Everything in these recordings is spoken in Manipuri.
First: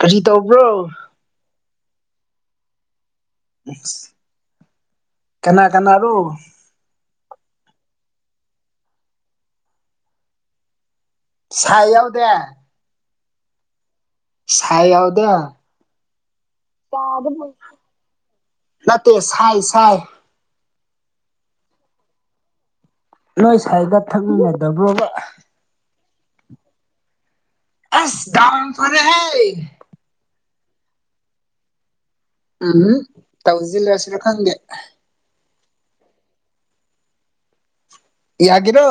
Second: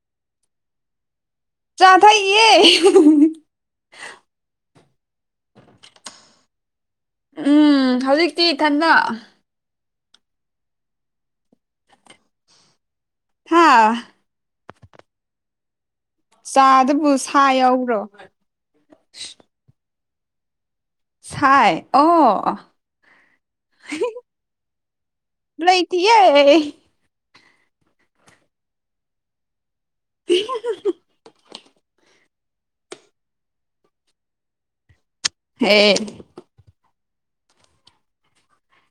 ꯀꯔꯤ ꯇꯧꯕ꯭ꯔꯣ ꯆꯥ ꯊꯛꯏꯌꯦ ꯀꯅꯥ ꯀꯅꯥꯔꯣ ꯎꯝ ꯍꯧꯖꯤꯛꯇꯤ ꯏꯊꯟꯗ ꯁꯥꯏ ꯌꯥꯎꯗꯦ ꯍꯥꯥ ꯁꯥꯢ ꯌꯥꯎꯗꯦ ꯆꯥꯗꯨꯕꯨ ꯁꯥ ꯌꯥꯎꯕ꯭ꯔꯣ ꯅꯠꯇꯦ ꯁꯥꯏ ꯁꯥꯏ ꯁꯥꯏ ꯑꯣ ꯅꯣꯏ ꯁꯥꯏꯒ ꯊꯛꯃꯤꯟꯅꯗꯕ꯭ꯔꯣꯕ ꯂꯩꯇꯤꯌꯦ ꯑꯁ ꯇꯥꯡ ꯐꯔꯦ ꯍꯦ ꯎꯝꯝ ꯇꯧꯁꯤꯜꯂꯁꯤꯔ ꯈꯪꯗꯦ ꯍꯦ ꯌꯥꯒꯦꯔꯣ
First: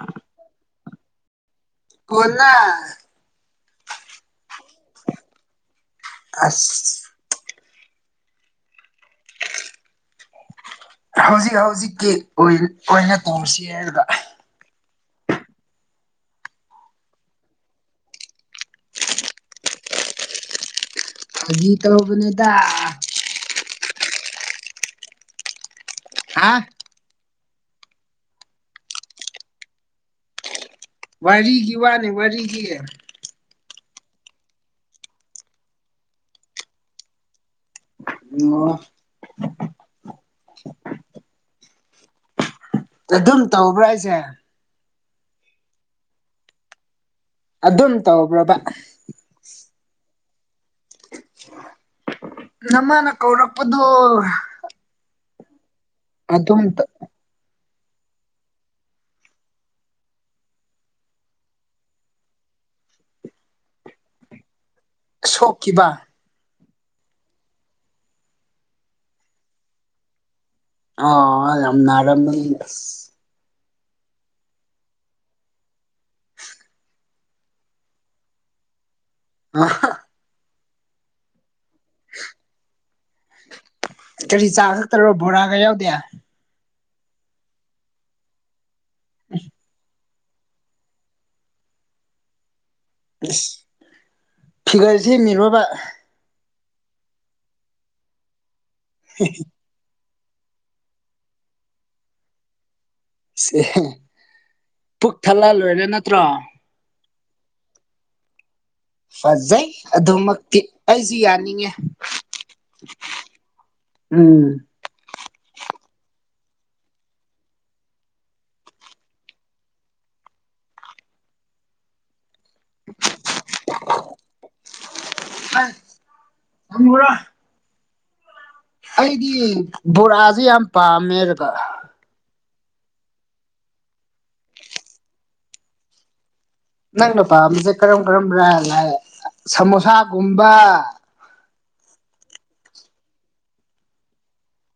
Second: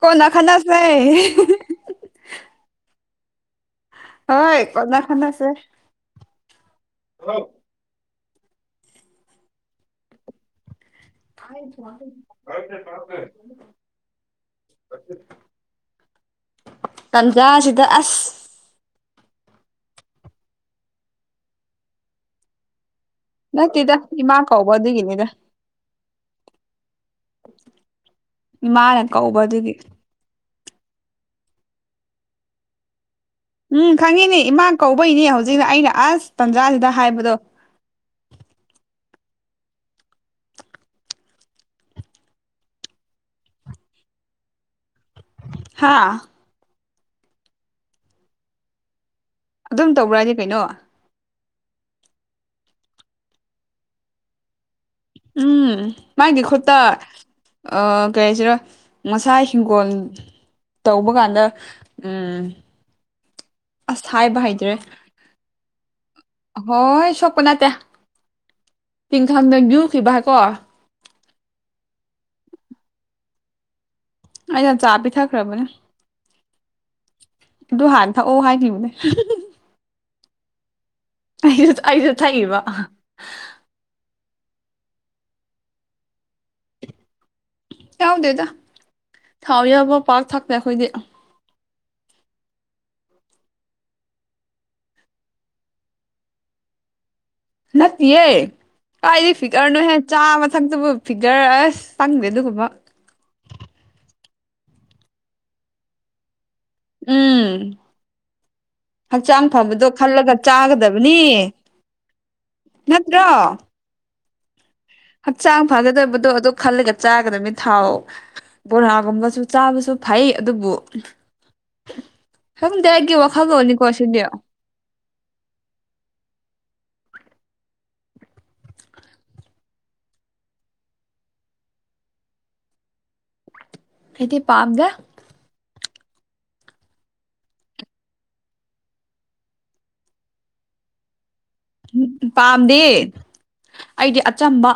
ꯀꯣꯟꯅꯥ ꯈꯟꯅꯁꯦ ꯀꯣꯟꯅ ꯍꯣꯏ ꯀꯣꯟꯅꯥ ꯈꯟꯅꯁꯦ ꯑꯁ ꯍꯜꯂꯣ ꯍꯧꯖꯤꯛ ꯍꯧꯖꯤꯛꯀꯤ ꯑꯣꯏꯅ ꯇꯣꯡꯁꯤ ꯍꯥꯏꯔꯒ ꯇꯟꯖꯥꯁꯤꯗ ꯑꯁ ꯐꯥꯒꯤ ꯇꯧꯕꯅꯤꯗ ꯅꯠꯇꯦꯗ ꯏꯃꯥ ꯀꯧꯕ ꯑꯗꯨꯒꯤꯅꯤꯗ ꯍꯥꯥ ꯏꯃꯥꯅ ꯀꯧꯕ ꯑꯗꯨꯒꯤꯅꯤ ꯋꯥꯔꯤꯒꯤ ꯋꯥꯅꯦ ꯋꯥꯔꯤꯒꯤ ꯎꯝ ꯈꯪꯉꯤꯅꯦ ꯏꯃꯥ ꯀꯧꯕꯩꯅꯦ ꯍꯧꯖꯤꯛ ꯑꯩꯅ ꯑꯁ ꯇꯥꯟꯖꯥꯁꯤꯗ ꯍꯥꯏꯕꯗꯣ ꯑꯣ ꯑꯗꯨꯝ ꯇꯧꯕ꯭ꯔꯥ ꯍꯥꯢꯁꯦ ꯍꯥꯥ ꯑꯗꯨꯝ ꯇꯧꯕ꯭ꯔꯕꯥ ꯑꯗꯨꯝ ꯇꯧꯕ꯭ꯔꯥ ꯍꯥꯏꯗꯤ ꯀꯩꯅꯣ ꯅꯃꯥꯅ ꯀꯧꯔꯛꯄꯗꯣ ꯎꯝ ꯃꯥꯒꯤ ꯑꯗꯨꯝ ꯈꯨꯠꯇ ꯑꯥ ꯀꯩ ꯍꯥꯏꯁꯤꯔꯥ ꯉꯁꯥꯏ ꯍꯤꯡꯒꯣꯜ ꯇꯧꯕ ꯀꯥꯟꯗ ꯎꯝ ꯑꯁ ꯍꯥꯏꯕ ꯍꯩꯇ꯭ꯔꯦ ꯁꯣꯛꯈꯤꯕ ꯍꯣꯏ ꯁꯣꯛꯄ ꯅꯠꯇꯦ ꯇꯤꯡꯈꯥꯡꯅ ꯌꯨꯈꯤꯕꯀꯣ ꯑꯣ ꯌꯥꯝ ꯅꯥꯔꯝꯃꯅꯤ ꯑꯩꯅ ꯆꯥ ꯄꯤꯊꯛꯈ꯭ꯔꯕꯅꯦ ꯑꯗꯨ ꯍꯥꯟꯅ ꯊꯛꯑꯣ ꯍꯥꯏꯈꯤꯕꯅꯦ ꯑꯍꯥ ꯑꯩꯁꯨ ꯑꯩꯁꯨ ꯊꯛꯏꯕ ꯀꯔꯤ ꯆꯥ ꯈꯛꯇꯔꯣ ꯕꯣꯔꯥꯒ ꯌꯥꯎꯗꯦ ꯌꯥꯎꯗꯦꯗ ꯊꯥꯎ ꯌꯥꯎꯕ ꯄꯥꯛ ꯊꯥꯛꯇꯦ ꯑꯩꯈꯣꯏꯗꯤ ꯁ꯭ꯢꯁ ꯐꯤꯒꯔ ꯁꯦꯝꯃꯤꯔꯣꯕ ꯅꯠꯇꯤꯌꯦ ꯀꯥꯏꯗꯩ ꯐꯤꯀꯔꯅꯣ ꯍꯦ ꯆꯥꯛꯒ ꯊꯛꯇꯕ ꯐꯤꯒꯔ ꯑꯁ ꯆꯪꯗꯦ ꯑꯗꯨꯒꯨꯝꯕ ꯁꯦ ꯄꯨꯛ ꯊꯜꯂ ꯂꯣꯏꯔꯦ ꯅꯠꯇ꯭ꯔꯣ ꯎꯝ ꯍꯛꯆꯥꯡ ꯐꯖꯩ ꯐꯕꯗꯣ ꯈꯜꯂꯒ ꯑꯗꯨꯃꯛꯇꯤ ꯑꯩꯁꯨ ꯆꯥꯒꯗꯕꯅꯤ ꯌꯥꯅꯤꯡꯉꯦ ꯅꯠꯇ꯭ꯔꯣ ꯎꯝ ꯍꯛꯆꯥꯡ ꯐꯒꯗꯕꯗꯣ ꯑꯗꯨ ꯈꯜꯂꯒ ꯆꯥꯒꯗꯕꯅꯤ ꯊꯥꯎ ꯕꯣꯔꯥꯒꯨꯝꯕꯁꯨ ꯆꯥꯕꯁꯨ ꯐꯩ ꯑꯗꯨꯕꯨ [inaudible] ꯍꯪꯗꯦ ꯑꯩꯒꯤ ꯋꯥꯈꯜ ꯂꯣꯟꯅꯤꯀꯣ ꯁꯤꯗꯤ ꯑꯝ ꯊꯝꯃꯨꯔ ꯑꯩꯗꯤ ꯕꯣꯔꯥꯁꯦ ꯌꯥꯝ ꯄꯥꯝꯃꯦꯕ ꯑꯩꯗꯤ ꯄꯥꯥꯝꯗꯦ ꯅꯪꯅ ꯄꯥꯝꯕꯁꯦ ꯀꯔꯝ ꯀꯔꯝꯕꯥ ꯂꯥꯏꯛ ꯁꯃꯣꯁꯥꯒꯨꯝꯕ ꯄꯥꯝꯗꯦ ꯑꯩꯗꯤ ꯑꯆꯝꯕ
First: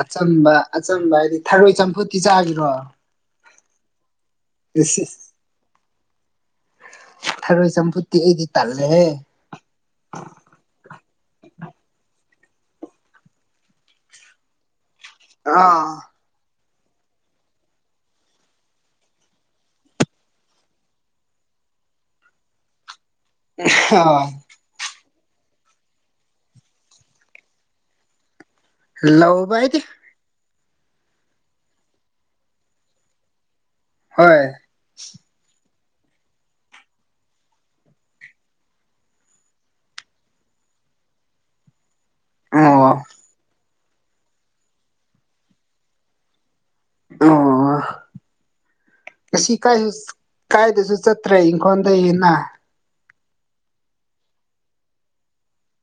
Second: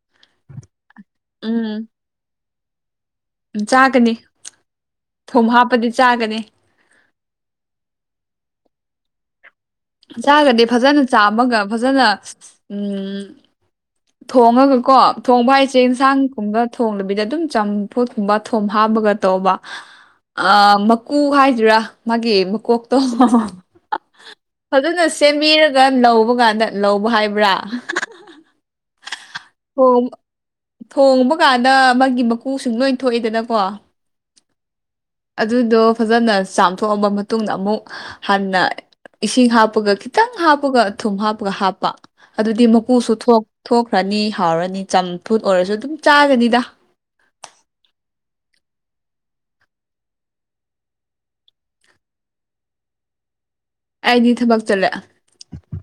ꯑꯆꯝꯕ ꯑꯆꯝꯕ ꯍꯥꯏꯗꯤ ꯊꯔꯣꯏ ꯎꯝ ꯆꯝꯐꯨꯠꯇꯤ ꯆꯥꯒꯤꯔꯣ ꯆꯥꯒꯅꯤ ꯏꯁ ꯏꯁ ꯊꯨꯝ ꯍꯥꯞꯄꯗꯤ ꯆꯥꯒꯅꯤ ꯊꯔꯣꯏ ꯆꯝꯐꯨꯠꯇꯤ ꯑꯩꯗꯤ ꯇꯜꯂꯦꯍꯦ ꯆꯥꯔꯒꯗꯤ ꯐꯖꯅ ꯆꯥꯝꯃꯒ ꯐꯖꯅ ꯎꯝ ꯊꯣꯡꯉꯒ ꯀꯣ ꯊꯣꯡꯕ ꯍꯥꯏꯁꯦ ꯑꯥ ꯌꯦꯟꯁꯥꯡ ꯊꯣꯡꯗꯕꯤꯗ ꯑꯗꯨꯝ ꯆꯝꯐꯨꯠ ꯀꯨꯝꯕ ꯊꯨꯝ ꯍꯥꯞꯄꯒ ꯇꯧꯕ ꯑ ꯃꯀꯨ ꯍꯥꯏꯗꯨꯏꯔꯥ ꯃꯥꯒꯤ ꯃꯀꯣꯛꯇꯣ ꯑ [unintelligible] ꯐꯖꯅ ꯁꯦꯝꯕꯤꯔꯒ ꯂꯧꯕ ꯀꯥꯟꯗ ꯂꯧꯕ ꯍꯥꯏꯕ꯭ꯔꯥ ꯂꯧꯕ ꯑꯩꯗꯤ ꯑꯣ ꯊꯣꯡꯕ ꯀꯥꯟꯗ ꯃꯥꯒꯤ ꯃꯀꯨꯁꯤꯡ ꯂꯣꯏ ꯊꯣꯛꯏꯗꯅꯀꯣ ꯍꯣꯏ ꯑꯗꯨꯗꯣ ꯐꯖꯅ ꯆꯥꯝꯊꯣꯛꯑꯕ ꯃꯇꯨꯡꯗ ꯑꯃꯨꯛ ꯍꯟꯅ ꯏꯁꯤꯡ ꯍꯥꯞꯄꯒ ꯈꯤꯇꯪ ꯍꯥꯞꯄꯒ ꯊꯨꯝ ꯍꯥꯞꯄꯒ ꯍꯥꯞꯄ ꯑꯗꯨꯗꯤ ꯑꯣ ꯃꯀꯨꯁꯨ ꯊꯣꯛ ꯊꯣꯛꯈ꯭ꯔꯅꯤ ꯍꯥꯎꯔꯅꯤ ꯆꯝꯐꯨꯠ ꯑꯣꯏꯔꯁꯨ ꯑꯗꯨꯝ ꯆꯥꯒꯅꯤꯗ ꯑꯣ ꯉꯁꯤ ꯀꯥꯏꯁꯨ ꯀꯥꯏꯗꯁꯨ ꯆꯠꯇ꯭ꯔꯦ ꯏꯪꯈꯣꯜꯗꯩ ꯍꯦꯟꯅ ꯑꯩꯗꯤ ꯊꯕꯛ ꯆꯠꯂꯦ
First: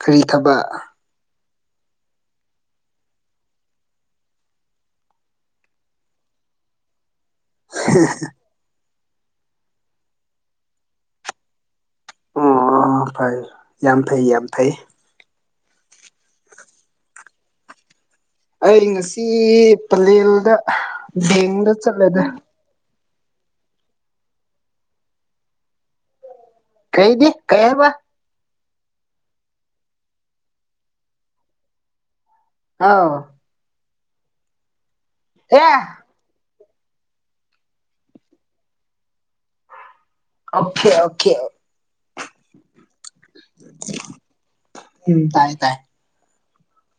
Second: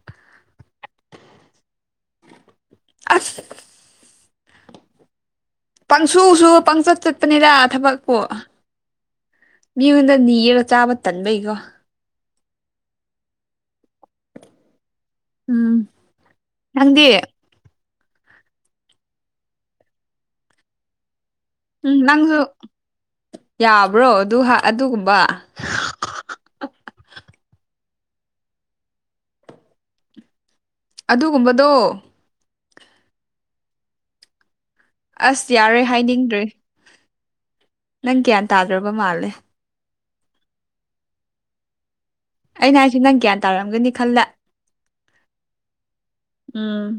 ꯀꯔꯤ ꯊꯕꯛ ꯑꯁ ꯄꯪꯁꯨꯁꯨ ꯄꯪꯆꯠ ꯆꯠꯄꯅꯤꯗ ꯊꯕꯛꯄꯨ ꯃꯤꯉꯣꯟꯗ ꯅꯤꯔꯒ ꯆꯥꯕ ꯇꯟꯕꯩꯀꯣ ꯑꯣ ꯐꯩ ꯌꯥꯝ ꯐꯩ ꯌꯥꯝ ꯐꯩ ꯎꯝ ꯅꯪꯗꯤ ꯑꯩ ꯉꯁꯤ ꯄꯂꯦꯜꯗ ꯗꯦꯡ ꯎꯝ ꯅꯪꯁꯨ ꯌꯥꯕ꯭ꯔꯣ ꯑꯗꯨ ꯑꯗꯨꯒꯨꯝꯕ ꯀꯩꯒꯤ ꯀꯩ ꯍꯥꯏꯕ ꯑꯗꯨꯒꯨꯝꯕꯗꯣ ꯑꯥꯎ ꯑꯁ ꯑꯦ ꯌꯥꯔꯣꯏ ꯍꯥꯏꯅꯤꯡꯗ꯭ꯔꯦ ꯅꯪ ꯒ꯭ꯌꯥꯟ ꯇꯥꯗ꯭ꯔꯕ ꯃꯥꯜꯂꯦ ꯑꯣꯛꯈꯦ ꯑꯣꯛꯈꯦ ꯑꯩꯅ ꯍꯥꯏꯁꯤ ꯅꯪ ꯒ꯭ꯌꯥꯟ ꯇꯥꯔꯝꯒꯅꯤ ꯈꯟꯂꯦ ꯎꯝ ꯇꯥꯏ ꯇꯥꯏ ꯎꯝ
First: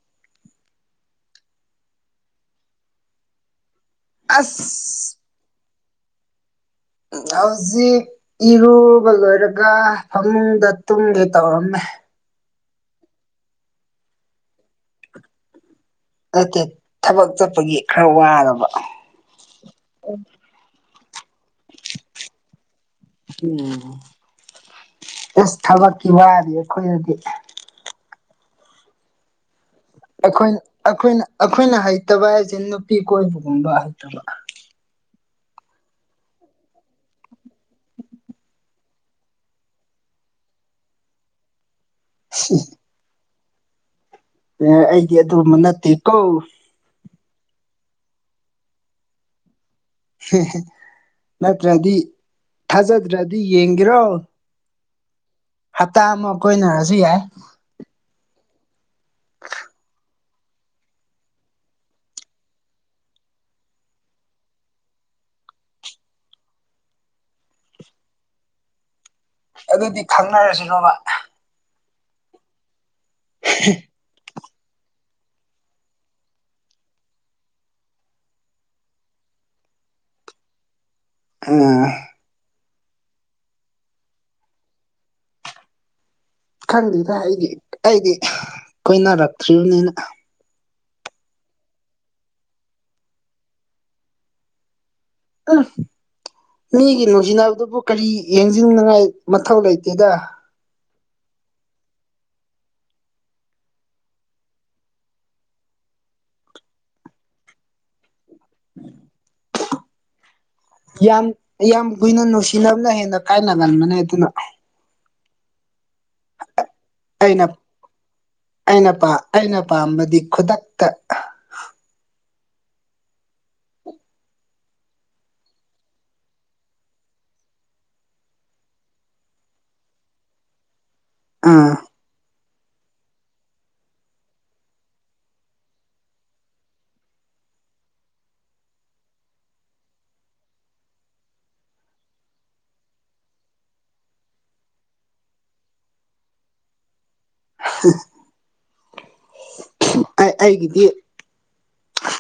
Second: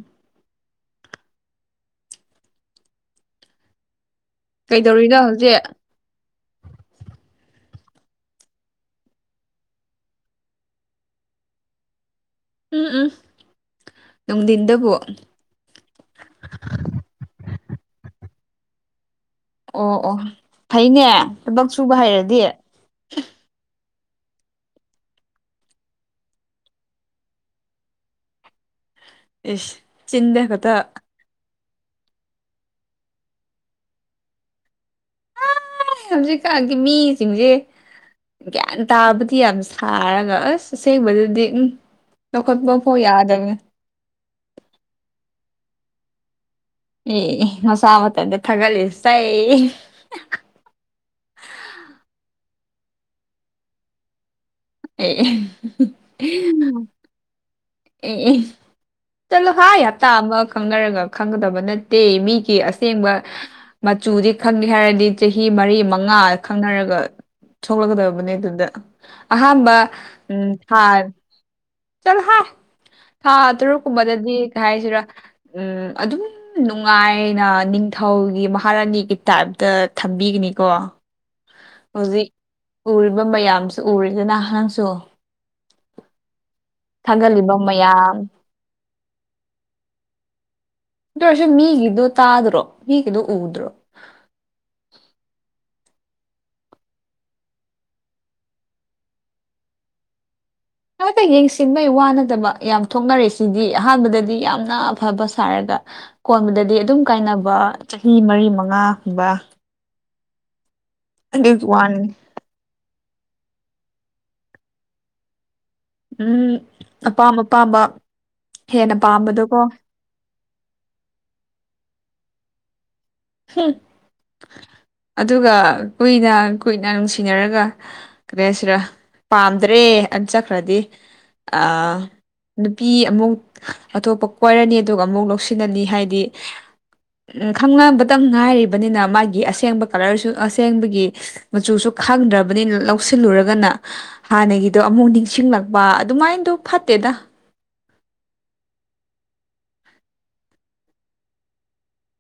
ꯑꯁ ꯀꯩꯗꯧꯔꯤꯅꯣ ꯍꯧꯖꯤꯛ ꯍꯧꯖꯤꯛ ꯏꯔꯨꯕ ꯂꯣꯏꯔꯒ ꯐꯃꯨꯡꯗ ꯇꯨꯝꯒꯦ ꯇꯧꯔꯝꯃꯦ ꯎꯝ ꯎꯝ ꯅꯨꯡꯗꯤꯟꯗꯕꯨ ꯅꯠꯇꯦ ꯊꯕꯛ ꯆꯠꯄꯒꯤ ꯈꯔ ꯋꯥꯔꯕ ꯑꯣ ꯑꯣ ꯐꯩꯅꯦ ꯊꯕꯛ ꯁꯨꯕ ꯍꯩꯔꯗꯤ ꯎꯝ ꯑꯦꯁ ꯊꯕꯛꯀꯤ ꯋꯥꯗꯤ ꯑꯩꯈꯣꯏꯗꯗꯤ ꯏꯁ ꯆꯤꯟꯗ ꯑꯩꯈꯣꯏ ꯈꯛꯇ ꯑꯈꯣꯏꯅ ꯑꯈꯣꯏꯅ ꯍꯩꯇꯕ ꯍꯦꯏꯁꯦ ꯅꯨꯄꯤ ꯀꯣꯏꯕꯒꯨꯝꯕ ꯍꯩꯇꯕ ꯑꯩ ꯍꯧꯖꯤꯛꯀꯥꯟꯒꯤ ꯃꯤꯁꯤꯡꯖꯦ ꯒ꯭ꯌꯥꯟ ꯇꯥꯕꯗꯤ ꯌꯥꯝ ꯁꯥꯔꯒ ꯑꯁ ꯑꯁꯦꯡꯕꯗꯗꯤ ꯎꯝ ꯂꯧꯈꯠꯄ ꯍꯣ ꯌꯥꯗꯝꯅꯦ ꯑꯩꯗꯤ ꯑꯗꯨꯒꯨꯝꯕ ꯅꯠꯇꯦ ꯀꯣ ꯑꯦ ꯃꯁꯥ ꯃꯊꯟꯇ ꯊꯥꯒꯠꯂꯤꯁꯦ ꯅꯠꯇ꯭ꯔꯗꯤ ꯊꯥꯖꯗ꯭ꯔꯗꯤ ꯌꯦꯡꯒꯦꯔꯣ [unintelligible] ꯍꯞꯇꯥ ꯑꯃ ꯀꯣꯏꯅꯔꯁꯨ ꯌꯥꯏ ꯑꯦ ꯑꯦ ꯆꯠꯂꯨ ꯍꯥꯏ ꯍꯞꯇꯥ ꯑꯃ ꯈꯪꯅꯔꯒ ꯈꯪꯒꯗꯕ ꯅꯠꯇꯦ ꯃꯤꯒꯤ ꯑꯁꯦꯡꯕ ꯃꯆꯨꯗꯤ ꯈꯪꯒꯦ ꯍꯥꯏꯔꯗꯤ ꯆꯍꯤ ꯃꯔꯤ ꯃꯉꯥ ꯈꯪꯅꯔꯒ ꯊꯣꯛꯂꯛꯀꯗꯕꯅꯦ ꯑꯗꯨꯗ ꯑꯍꯥꯟꯕ ꯑꯗꯨꯗꯤ ꯎꯝ ꯊꯥ ꯈꯪꯅꯔꯁꯤꯔꯣꯕ ꯆꯠꯂꯥꯥꯍꯥꯏ ꯊꯥ ꯇꯔꯨꯛꯀꯨꯝꯕꯗꯗꯤ ꯀꯩ ꯍꯥꯏꯁꯤꯔꯥ ꯎꯝ ꯑꯗꯨꯝ ꯅꯨꯡꯉꯥꯏꯅ ꯅꯤꯡꯊꯧꯒꯤ ꯃꯍꯥꯔꯥꯅꯤꯒꯤ ꯇꯥꯏꯞꯇ ꯊꯝꯕꯤꯒꯅꯤꯀꯣ [unintelligible] ꯍꯧꯖꯤꯛ ꯎꯔꯤꯕ ꯃꯌꯥꯝꯁꯨ ꯎꯔꯤꯗꯅ ꯅꯪꯁꯨ ꯈꯪꯗꯦꯗ ꯑꯩꯗꯤ ꯊꯥꯒꯠꯂꯤꯕ ꯑꯩꯗꯤ ꯃꯌꯥꯝ ꯀꯣꯏꯅꯔꯛꯇ꯭ꯔꯤꯕꯅꯤꯅ ꯑꯗꯨꯑꯣꯏꯔꯁꯨ ꯃꯤꯒꯤꯗꯣ ꯇꯥꯗ꯭ꯔꯣ ꯃꯤꯒꯤꯗꯣ ꯎꯗ꯭ꯔꯣ ꯎꯝ ꯃꯤꯒꯤ ꯅꯨꯡꯁꯤꯅꯕꯗꯨꯕꯨ ꯀꯔꯤ ꯌꯦꯡꯖꯤꯟꯅꯤꯉꯥꯏ ꯃꯊꯧ ꯂꯩꯇꯦꯗ ꯈꯛꯇ ꯌꯦꯡꯁꯤꯟꯕꯩ ꯋꯥꯅꯗꯕ ꯌꯥꯝ ꯊꯣꯛꯅꯔꯦ ꯁꯤꯗꯤ ꯑꯍꯥꯟꯕꯗꯗꯤ ꯌꯥꯝꯅ ꯑꯐꯕ ꯁꯥꯔꯒ ꯑꯀꯣꯟꯕꯗꯗꯤ ꯑꯗꯨꯝ ꯀꯥꯏꯅꯕ ꯆꯍꯤ ꯃꯔꯤ ꯃꯉꯥꯒꯨꯝꯕ ꯌꯥꯝ ꯑꯗꯨꯒꯤ ꯌꯥꯝ ꯋꯥꯅꯤ ꯀꯨꯏꯅ ꯅꯨꯡꯁꯤꯅꯕꯅ ꯍꯦꯟꯅ ꯀꯥꯏꯅꯒꯟꯕꯅꯦ ꯑꯗꯨꯅ ꯎꯝ ꯑꯄꯥꯝ ꯑꯩꯅ ꯑꯄꯥꯝꯕ ꯑꯩꯅ ꯍꯦꯟꯅ ꯄꯥ ꯄꯥꯝꯕꯗꯣꯀꯣ ꯑꯩꯅ ꯈꯨꯗꯛꯇ ꯍꯨꯝ ꯑꯗꯨꯒ ꯀꯨꯏꯅ ꯀꯨꯏꯅ ꯅꯨꯡꯁꯤꯅꯔꯒ ꯀꯔꯤ ꯍꯥꯏꯁꯤꯔ ꯄꯥꯝꯗ꯭ꯔꯦ ꯑ ꯆꯠꯈ꯭ꯔꯗꯤ ꯑꯥ ꯅꯨꯄꯤ ꯑꯃꯨꯛ ꯑꯇꯣꯞꯄ ꯀꯣꯏꯔꯅꯤ ꯑꯗꯨꯒ ꯑꯃꯨꯛ ꯂꯧꯁꯤꯂꯅꯤ ꯍꯥꯏꯗꯤ ꯈꯪꯅꯕꯇꯪ ꯉꯥꯏꯔꯤꯕꯅꯤꯅ ꯃꯥꯒꯤ ꯑꯁꯦꯡꯕ ꯀꯂꯔꯁꯨ ꯑꯁꯦꯡꯕꯒꯤ ꯃꯆꯨꯁꯨ ꯈꯪꯗ꯭ꯔꯕꯅꯤꯅ ꯂꯧꯁꯤꯜꯂꯨꯔꯒꯅ ꯍꯥꯟꯅꯒꯤꯗꯣ ꯑꯃꯨꯛ ꯅꯤꯡꯁꯤꯡꯂꯛꯄ ꯑꯗꯨꯃꯥꯏꯗꯣ ꯐꯠꯇꯦꯗ [unintelligible] ꯑꯩ ꯑꯩꯒꯤꯗꯤ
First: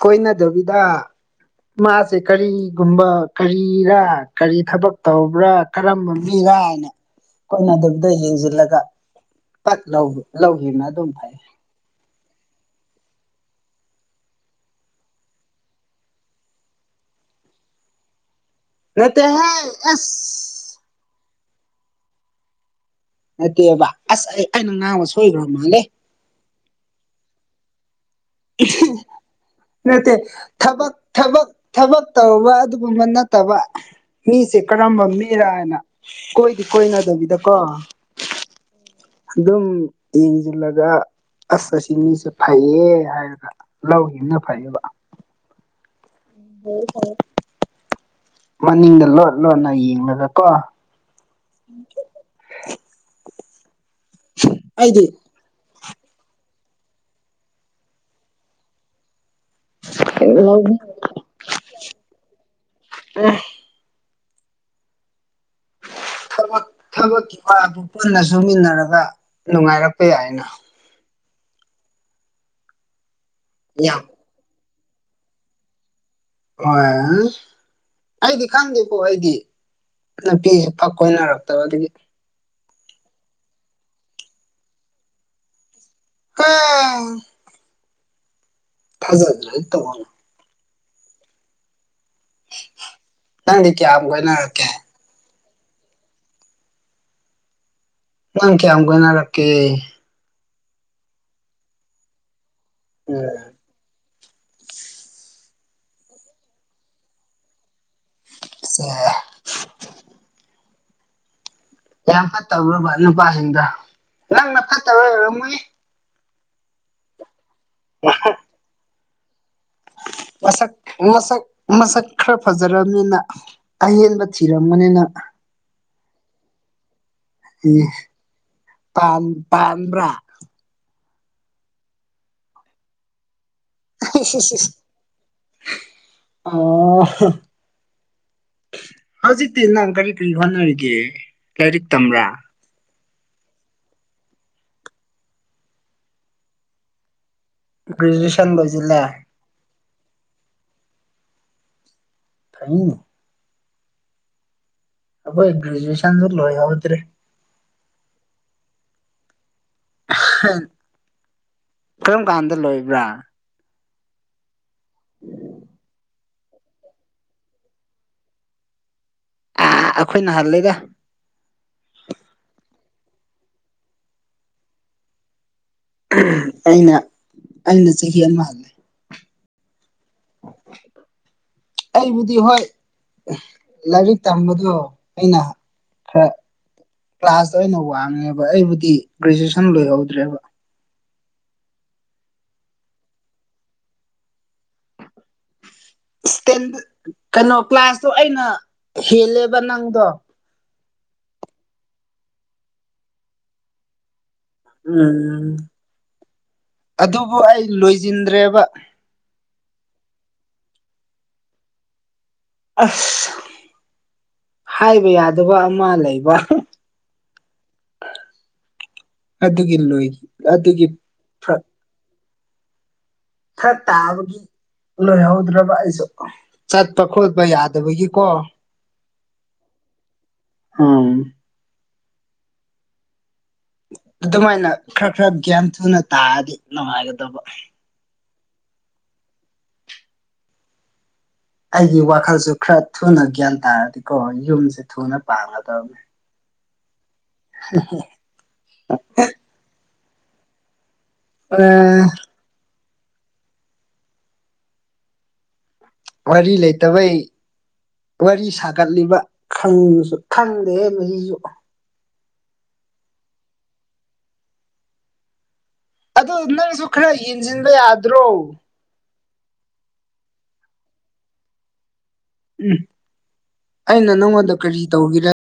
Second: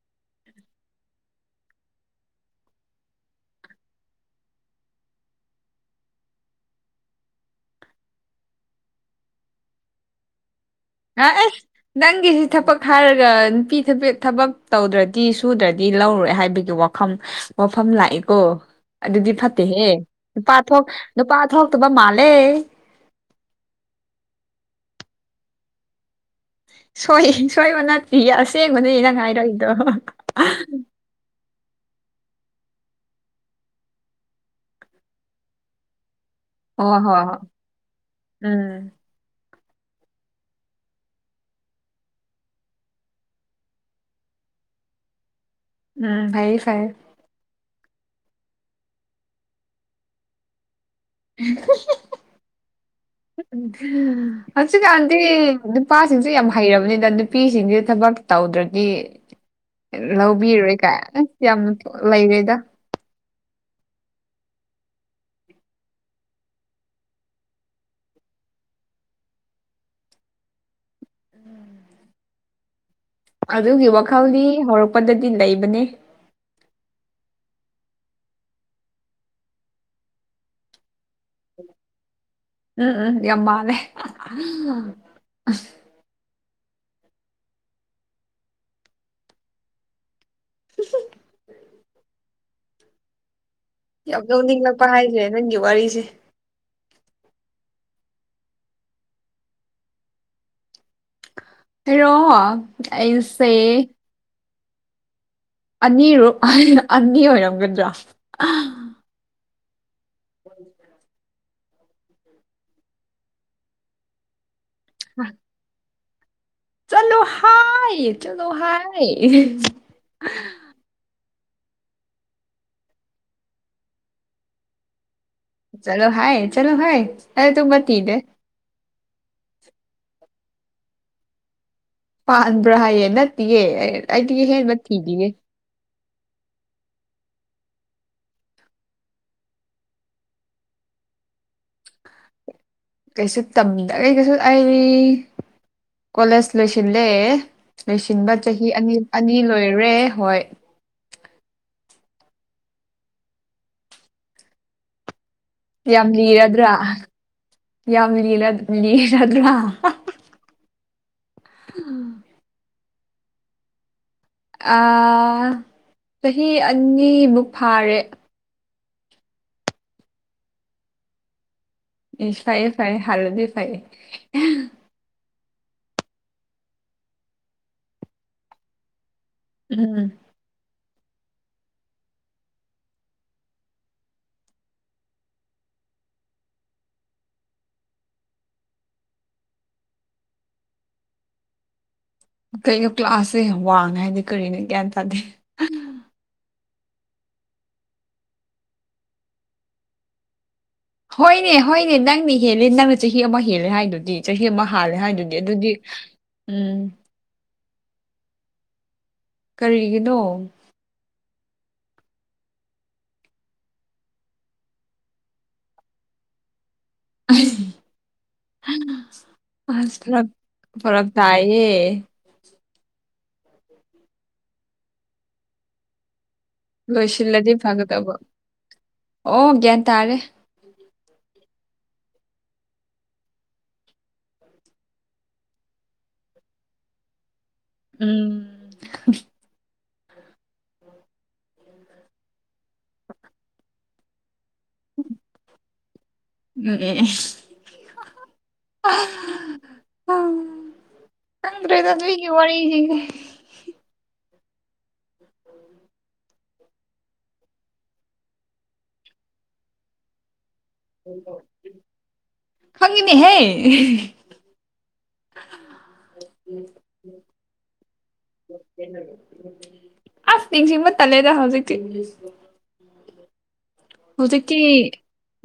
ꯀꯣꯏꯅꯗꯕꯤꯗ ꯃꯥꯁꯦ ꯀꯔꯤꯒꯨꯝꯕ ꯀꯔꯤꯔꯥ ꯀꯔꯤ ꯊꯕꯛ ꯇꯧꯕ꯭ꯔꯥ ꯀꯔꯝꯕ ꯃꯤꯔ ꯍꯥꯏꯅ ꯑꯩꯈꯣꯏꯅ ꯑꯗꯨꯗ ꯌꯦꯡꯁꯤꯜꯂꯒ ꯄꯠ ꯂꯧ ꯂꯧꯈꯤ ꯃꯥ ꯂꯥꯛꯑꯦ [unintelligible] ꯅꯪꯒꯤꯁꯤ ꯊꯕꯛ ꯍꯥꯏꯔꯒ ꯅꯨꯄꯤ ꯊꯕꯛ ꯇꯧꯗ꯭ꯔꯗꯤ ꯁꯨꯗ꯭ꯔꯗꯤ ꯂꯧꯔꯣꯢ ꯍꯥꯏꯕꯒꯤ ꯋꯥ ꯐꯝ ꯋꯥꯐꯝ ꯂꯥꯛꯑꯦꯀꯣ ꯑꯗꯨꯗꯤ ꯅꯠꯇꯦꯍꯦ ꯐꯠꯇꯦꯍꯦ ꯑꯁ ꯅꯨꯄꯥ ꯊꯣꯛ ꯅꯨꯄꯥ ꯊꯣꯛꯇꯕ ꯃꯥꯜꯂꯦ ꯅꯠꯇꯦꯕ ꯑꯁ ꯑꯩ ꯑꯩꯅ ꯉꯥꯡꯕ ꯁꯣꯏꯈ꯭ꯔ ꯃꯥꯜꯂꯦ ꯁꯣꯏ ꯁꯣꯏꯕ ꯅꯠꯇꯤꯌꯦ ꯑꯁꯦꯡꯕꯅꯦ ꯅꯪꯅ ꯍꯥꯏꯔꯛꯏꯗꯣ ꯅꯠꯇꯦ ꯊꯕꯛ ꯊꯕꯛ ꯊꯕꯛ ꯇꯧꯕ ꯑꯗꯨꯒꯨꯝꯕ ꯅꯠꯇꯕ ꯃꯤꯁꯦ ꯀꯔꯝꯕ ꯃꯤꯔꯥ ꯍꯥꯏꯅ ꯀꯣꯏꯗꯤ ꯍꯣꯏ ꯍꯣꯏ ꯀꯣꯏꯅꯗꯕꯤꯗ ꯍꯣꯏ ꯀꯣ ꯎꯝ ꯑꯗꯨꯝ ꯌꯦꯡꯁꯤꯜꯂꯒ ꯑꯁ ꯑꯁꯤ ꯃꯤꯁꯦ ꯐꯩꯌꯦ ꯍꯥꯏꯔꯒ ꯂꯧꯈꯤꯕꯅ ꯐꯩꯌꯦꯕ ꯎꯝ ꯐꯩꯌꯦ ꯐꯩꯌꯦ ꯃꯅꯤꯡꯗ ꯂꯣꯠ ꯂꯣꯠꯅ ꯌꯦꯡꯂꯒ ꯀꯣ ꯍꯧꯖꯤꯛ ꯑꯩꯗꯤ ꯀꯥꯟꯗꯤ ꯅꯨꯄꯥꯁꯤꯡꯁꯦ ꯌꯥꯝ ꯍꯩꯔꯕꯅꯤꯗ ꯅꯨꯄꯤꯁꯤꯡꯁꯦ ꯊꯕꯛ ꯇꯧꯗ꯭ꯔꯗꯤ ꯂꯧꯕꯤꯔꯣꯏ ꯂꯧꯅꯤꯡꯗ꯭ꯔꯦ ꯀꯥꯏ ꯑꯁ ꯌꯥꯝ ꯂꯩꯔꯦꯗ ꯑꯝ ꯊꯕꯛ ꯊꯕꯛ ꯃꯥ ꯄꯨꯟꯅ ꯁꯨꯃꯤꯟꯅꯔꯒ ꯅꯨꯡꯉꯥꯏꯔꯛꯄ ꯌꯥꯏꯅ ꯎꯝ [inaudible] ꯑꯗꯨꯒꯤ ꯌꯥꯝ ꯋꯥꯈꯜꯗꯤ ꯍꯧꯔꯛꯄꯗꯗꯤ ꯂꯩꯕꯅꯦ ꯍꯣꯢ ꯑꯩꯗꯤ ꯈꯪꯗꯦꯀꯣ ꯑꯩꯗꯤ ꯅꯨꯄꯤꯁꯦ ꯄꯥꯛ ꯀꯣꯏꯅꯔꯛꯇꯕ ꯑꯗꯨꯒꯤ ꯎꯝ ꯎꯝ ꯌꯥꯝ ꯃꯥꯂꯦ ꯑ [unintelligible] ꯊꯥꯖꯗ꯭ꯔꯥ ꯇꯣꯛꯑꯣꯅ [unintelligible] ꯅꯪꯗꯤ ꯀꯌꯥ ꯌꯥꯝ ꯅꯣꯛꯅꯤꯡꯂꯛꯄ ꯍꯥꯏꯁꯦ ꯅꯪꯒꯤ ꯋꯥꯔꯤꯁꯦ ꯅꯪ ꯀꯌꯥꯝ ꯀꯣꯏꯅꯔꯛꯀꯦ ꯑꯩꯔꯣ ꯎꯝ ꯑꯩꯁꯦ ꯑꯅꯤꯔꯛ ꯑꯅꯤ ꯑꯣꯏꯔꯝꯒꯗ꯭ꯔꯥ ꯁꯦꯁ ꯎ [inaudible] ꯌꯥꯝ ꯐꯠꯇꯕ꯭ꯔꯕꯥ ꯅꯨꯄꯥꯁꯤꯡꯗꯣ ꯅꯪꯅ ꯐꯠꯇꯕ ꯑꯣꯏꯔꯝꯒꯅꯤ ꯆꯠꯂꯣ ꯍꯥꯏ ꯆꯠꯂꯣ ꯍꯥꯏ ꯃꯁꯛ ꯃꯁꯛ ꯃꯁꯛ ꯈꯔ ꯐꯖꯔꯕꯅꯤꯅ ꯑꯍꯦꯟꯕ ꯊꯤꯔꯝꯒꯅꯤ ꯅꯪ ꯆꯠꯂꯣ ꯍꯥꯏ ꯆꯠꯂꯣ ꯍꯥꯏ ꯑꯩ ꯑꯇꯨꯒꯨꯝꯕ ꯊꯤꯗꯦ ꯄꯥꯟ ꯄꯥꯟꯕ꯭ꯔꯥ ꯄꯥꯟꯕ꯭ꯔꯥ ꯍꯥꯏꯌꯦ ꯅꯠꯇꯦꯌꯦ ꯑꯩꯗꯤ ꯑꯍꯦꯟꯕ ꯊꯤꯗꯤꯌꯦ ꯑꯣ ꯍꯧꯖꯤꯛꯇꯤ ꯅꯪ ꯀꯔꯤ ꯀꯔꯤ ꯍꯣꯠꯅꯔꯤꯒꯦ ꯂꯥꯏꯔꯤꯛ ꯇꯝꯕ꯭ꯔꯥ ꯀꯩꯁꯨ ꯇꯝꯗꯦ ꯑꯩ ꯀꯩꯁꯨ ꯑꯩ ꯀꯣꯂꯦꯖ ꯂꯣꯏꯁꯤꯜꯂꯦ ꯂꯣꯏꯁꯤꯟꯕ ꯒ꯭ꯔꯦꯖꯨꯑꯦꯁꯟ ꯆꯍꯤ ꯑꯅꯤ ꯂꯣꯏꯁꯤꯜꯂꯦ ꯑꯅꯤ ꯂꯣꯏꯔꯦ ꯍꯣꯏ ꯎꯪ ꯑꯈꯣꯏꯒꯤ ꯌꯥꯝ ꯂꯤꯔꯗ꯭ꯔꯥ ꯌꯥꯝ ꯂꯤꯔꯗ꯭ꯔꯥ ꯀꯔꯝ ꯀꯥꯟꯗ ꯂꯣꯏꯕ꯭ꯔꯥ ꯆꯍꯤ ꯑꯅꯤꯃꯨꯛ ꯐꯥꯔꯦ ꯑꯩꯈꯣꯏꯅ ꯍꯥꯟ ꯂꯦꯗ ꯏꯁ ꯐꯥꯏꯌꯦ ꯐꯥꯏꯌꯦ ꯍꯜꯂꯗꯤ ꯐꯥꯏꯌꯦ ꯑꯩꯅ ꯑꯩꯅ ꯆꯍꯤ ꯑꯃ ꯍꯜꯂꯦ ꯎꯝ [inaudible] ꯑꯩꯕꯨꯗꯤ ꯍꯣꯏ ꯂꯥꯏꯔꯤꯛ ꯇꯝꯕꯗꯣ ꯑꯩꯅ ꯈꯔ ꯀ꯭ꯂꯥꯁꯇꯣ ꯑꯩꯅ ꯋꯥꯡꯉꯦꯕ ꯑꯩꯕꯨꯗꯤ ꯒ꯭ꯔꯦꯖꯨꯑꯦꯁꯟ ꯂꯣꯏꯍꯧꯗ꯭ꯔꯦꯕ ꯀꯩꯅꯣ ꯀ꯭ꯂꯥꯁꯁꯦ ꯋꯥꯡꯉꯦ ꯍꯥꯏꯗꯤ ꯀꯔꯤꯅꯣ ꯒ꯭ꯌꯥꯟ ꯇꯥꯗꯦ ꯀꯩꯅꯣ ꯀ꯭ꯂꯥꯁꯇꯣ ꯑꯩꯅ ꯍꯦꯜꯂꯦꯕ ꯅꯪꯗꯣ ꯍꯣꯏꯅꯦ ꯍꯣꯏꯅꯦ ꯅꯪꯅꯦ ꯍꯦꯜꯂꯦ ꯅꯪꯅ ꯆꯍꯤ ꯑꯃ ꯍꯦꯜꯂꯦ ꯍꯥꯏꯗꯨꯗꯤ ꯆꯍꯤ ꯑꯃ ꯍꯥꯂꯦ ꯍꯥꯏꯗꯨꯗꯤ ꯎꯝ ꯑꯗꯨꯗꯤ ꯎꯝ ꯑꯗꯨ ꯑꯩ ꯂꯣꯏꯁꯤꯟꯗ꯭ꯔꯦꯕ ꯀꯔꯤꯒꯤꯅꯣ ꯑꯁ ꯍꯥꯏꯕ ꯌꯥꯗꯕ ꯑꯃ ꯂꯩꯕ ꯑꯗꯨꯒꯤ ꯑꯁ ꯂꯣꯏ ꯈꯔ ꯑꯗꯨꯒꯤ ꯐꯔꯛ ꯇꯥꯏꯌꯦ ꯐꯔꯛ ꯐꯔꯛ ꯇꯥꯕꯒꯤ ꯂꯣꯏꯍꯧꯗ꯭ꯔꯕ ꯑꯩꯁꯨ ꯆꯠꯄ ꯈꯣꯠꯄ ꯂꯣꯏꯁꯤꯜꯂꯗꯤ ꯐꯒꯗꯕ ꯌꯥꯗꯕꯒꯤꯀꯣ ꯑꯣ ꯒ꯭ꯌꯥꯟ ꯇꯥꯔꯦ ꯑꯝ ꯑꯗꯨꯃꯥꯏꯅ ꯈꯔ ꯈꯔ ꯒ꯭ꯌꯥꯟ ꯊꯨꯅ ꯇꯥꯔꯗꯤ ꯅꯨꯡꯉꯥꯏꯒꯗꯕ ꯎꯝ ꯑꯩꯒꯤ ꯋꯥꯈꯜꯁꯨ ꯈꯔ ꯊꯨꯅ ꯒ꯭ꯌꯥꯟ ꯇꯥꯔꯗꯤꯀꯣ ꯌꯨꯝꯁꯦ ꯊꯨꯅ ꯄꯥꯟꯒꯗꯕꯅꯦ ꯏꯪ [unintelligible] ꯑꯦ ꯑꯦ ꯍ ꯍ [unintelligible] ꯈꯪꯗ꯭ꯔꯦꯗ ꯑꯥ ꯅꯣꯏꯒꯤ ꯋꯥꯔꯤꯁꯤꯗꯤ ꯎꯝ [inaudible] ꯋꯥꯔꯤ ꯂꯩꯇꯕꯩ ꯋꯥꯔꯤ ꯁꯥꯒꯠꯂꯤꯕ ꯈꯪꯉꯁꯨ ꯈꯪꯗꯦꯍꯦ ꯃꯁꯤꯁꯨ ꯈꯪꯉꯤꯅꯦꯍꯦ ꯑꯗꯨ ꯅꯪꯁꯨ ꯈꯔ ꯌꯦꯡꯁꯤꯟꯕ ꯌꯥꯗ꯭ꯔꯣ ꯑꯁ ꯅꯤꯡꯁꯤꯡꯕ ꯇꯜꯂꯦꯗ ꯍꯧꯖꯤꯛꯇꯤ ꯎꯝ ꯑꯩꯅ ꯅꯪꯉꯣꯟꯗ ꯍꯧꯖꯤꯛꯇꯤ ꯀꯔꯤ ꯇꯧꯒꯦꯔꯥ